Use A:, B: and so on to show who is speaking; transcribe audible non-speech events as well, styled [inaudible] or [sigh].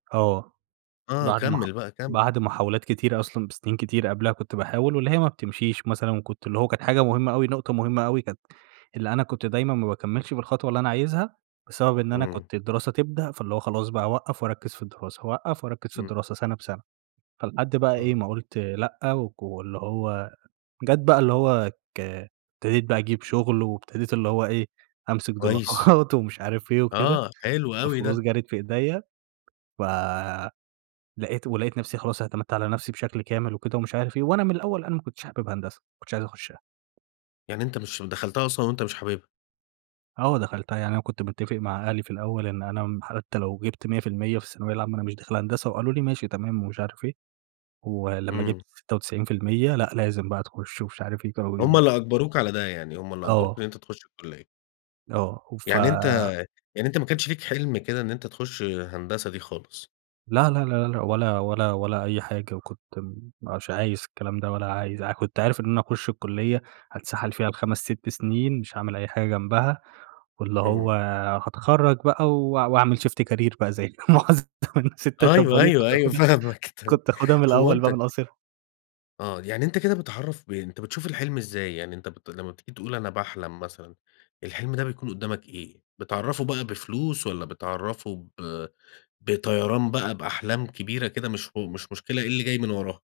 A: آه،
B: آه،
A: بعد مح
B: كمل بقى كمل.
A: بعد محاولات كتيرة أصلًا، بسنين كتير قبلها كنت باحاول، واللي هي ما بتمشيش مثلًا وكنت اللي هو كانت حاجة مهمة أوي، نقطة مهمة أوي كانت اللي أنا كنت دايمًا ما باكمّلش بالخطوة اللي أنا عايزها، بسبب إن أنا
B: إمم.
A: كنت الدراسة تبدأ فاللي هو خلاص بقى أوقّف واركّز في الدراسة، اوقّف واركّز في
B: امم.
A: الدراسة سنة بسنة. فلحد بقى إيه،
B: آه.
A: ما قُلت لأ، وك واللي هو جات بقى اللي هو ك ابتديت بقى أجيب شغل، وابتديت اللي هو إيه، أمسك
B: كويس.
A: دولارات ومش عارف إيه وكده،
B: آه، حلو أوي
A: والفلوس
B: ده.
A: جَرِت في إيديّا. فلقيت ولقيت نفسي خلاص اعتمدت على نفسي بشكل كامل وكده ومش عارف إيه، وأنا من الأول أنا ما كنتش حابب هندسة، ما كنتش عايز أخشّها.
B: يعني أنت مش دخلتها أصلًا وأنت مش حاببها.
A: آه، دخلتها يعني أنا كنت متّفق مع أهلي في الأول إن أنا م حتى لو جِبت 100% في الثانوية العامة أنا مش داخل هندسة، وقالوا لي: "ماشي، تمام." ومش عارف إيه، ولمّا
B: إمم.
A: جِبت 96% لأ، لازم بقى تُخش ومش عارف إيه، كانوا
B: هُم
A: بي
B: اللي أجْبَروك على ده، يعني هُم اللي أجْبَروك
A: آه.
B: إن أنت تُخش الكلية.
A: آه، وف
B: يعني أنت يعني أنت ما كانش لك حِلم كده إن أنت تُخش هندسة دي خالص؟
A: لا لا لا لا لا، ولا ولا ولا أي حاجة وكنت م مش عايز الكلام ده ولا عايز ع كنت عارف إن أنا هاخش الكلية هاتسَحَل فيها ب5 6 سنين مش هاعمل أي حاجة جنبها، واللي هو
B: إمم.
A: هاتخرّج بقى و واعمل شيفت كارير بقى زي [unintelligible] ستات. طب،
B: أيوه،
A: وليه؟
B: أيوه،
A: كنت
B: أيوه،
A: أخُدها
B: فاهمك تم
A: كنت اخُدها من
B: هو
A: الأول
B: أنت
A: بقى من قاصرها.
B: آه، يعني أنت كده بتعرّف ب أنت بتشوف الحِلم إزاي؟ يعني أنت بت لمّا بتيجي تقول أنا باحلم مثلًا، الحِلم ده بيكون قدامك إيه؟ بتعرّفه بقى بفلوس والّا بتعرّفه ب بطيران بقى بأحلام كبيرة كده مش هو مش مشكلة إيه اللي جاي من وراها؟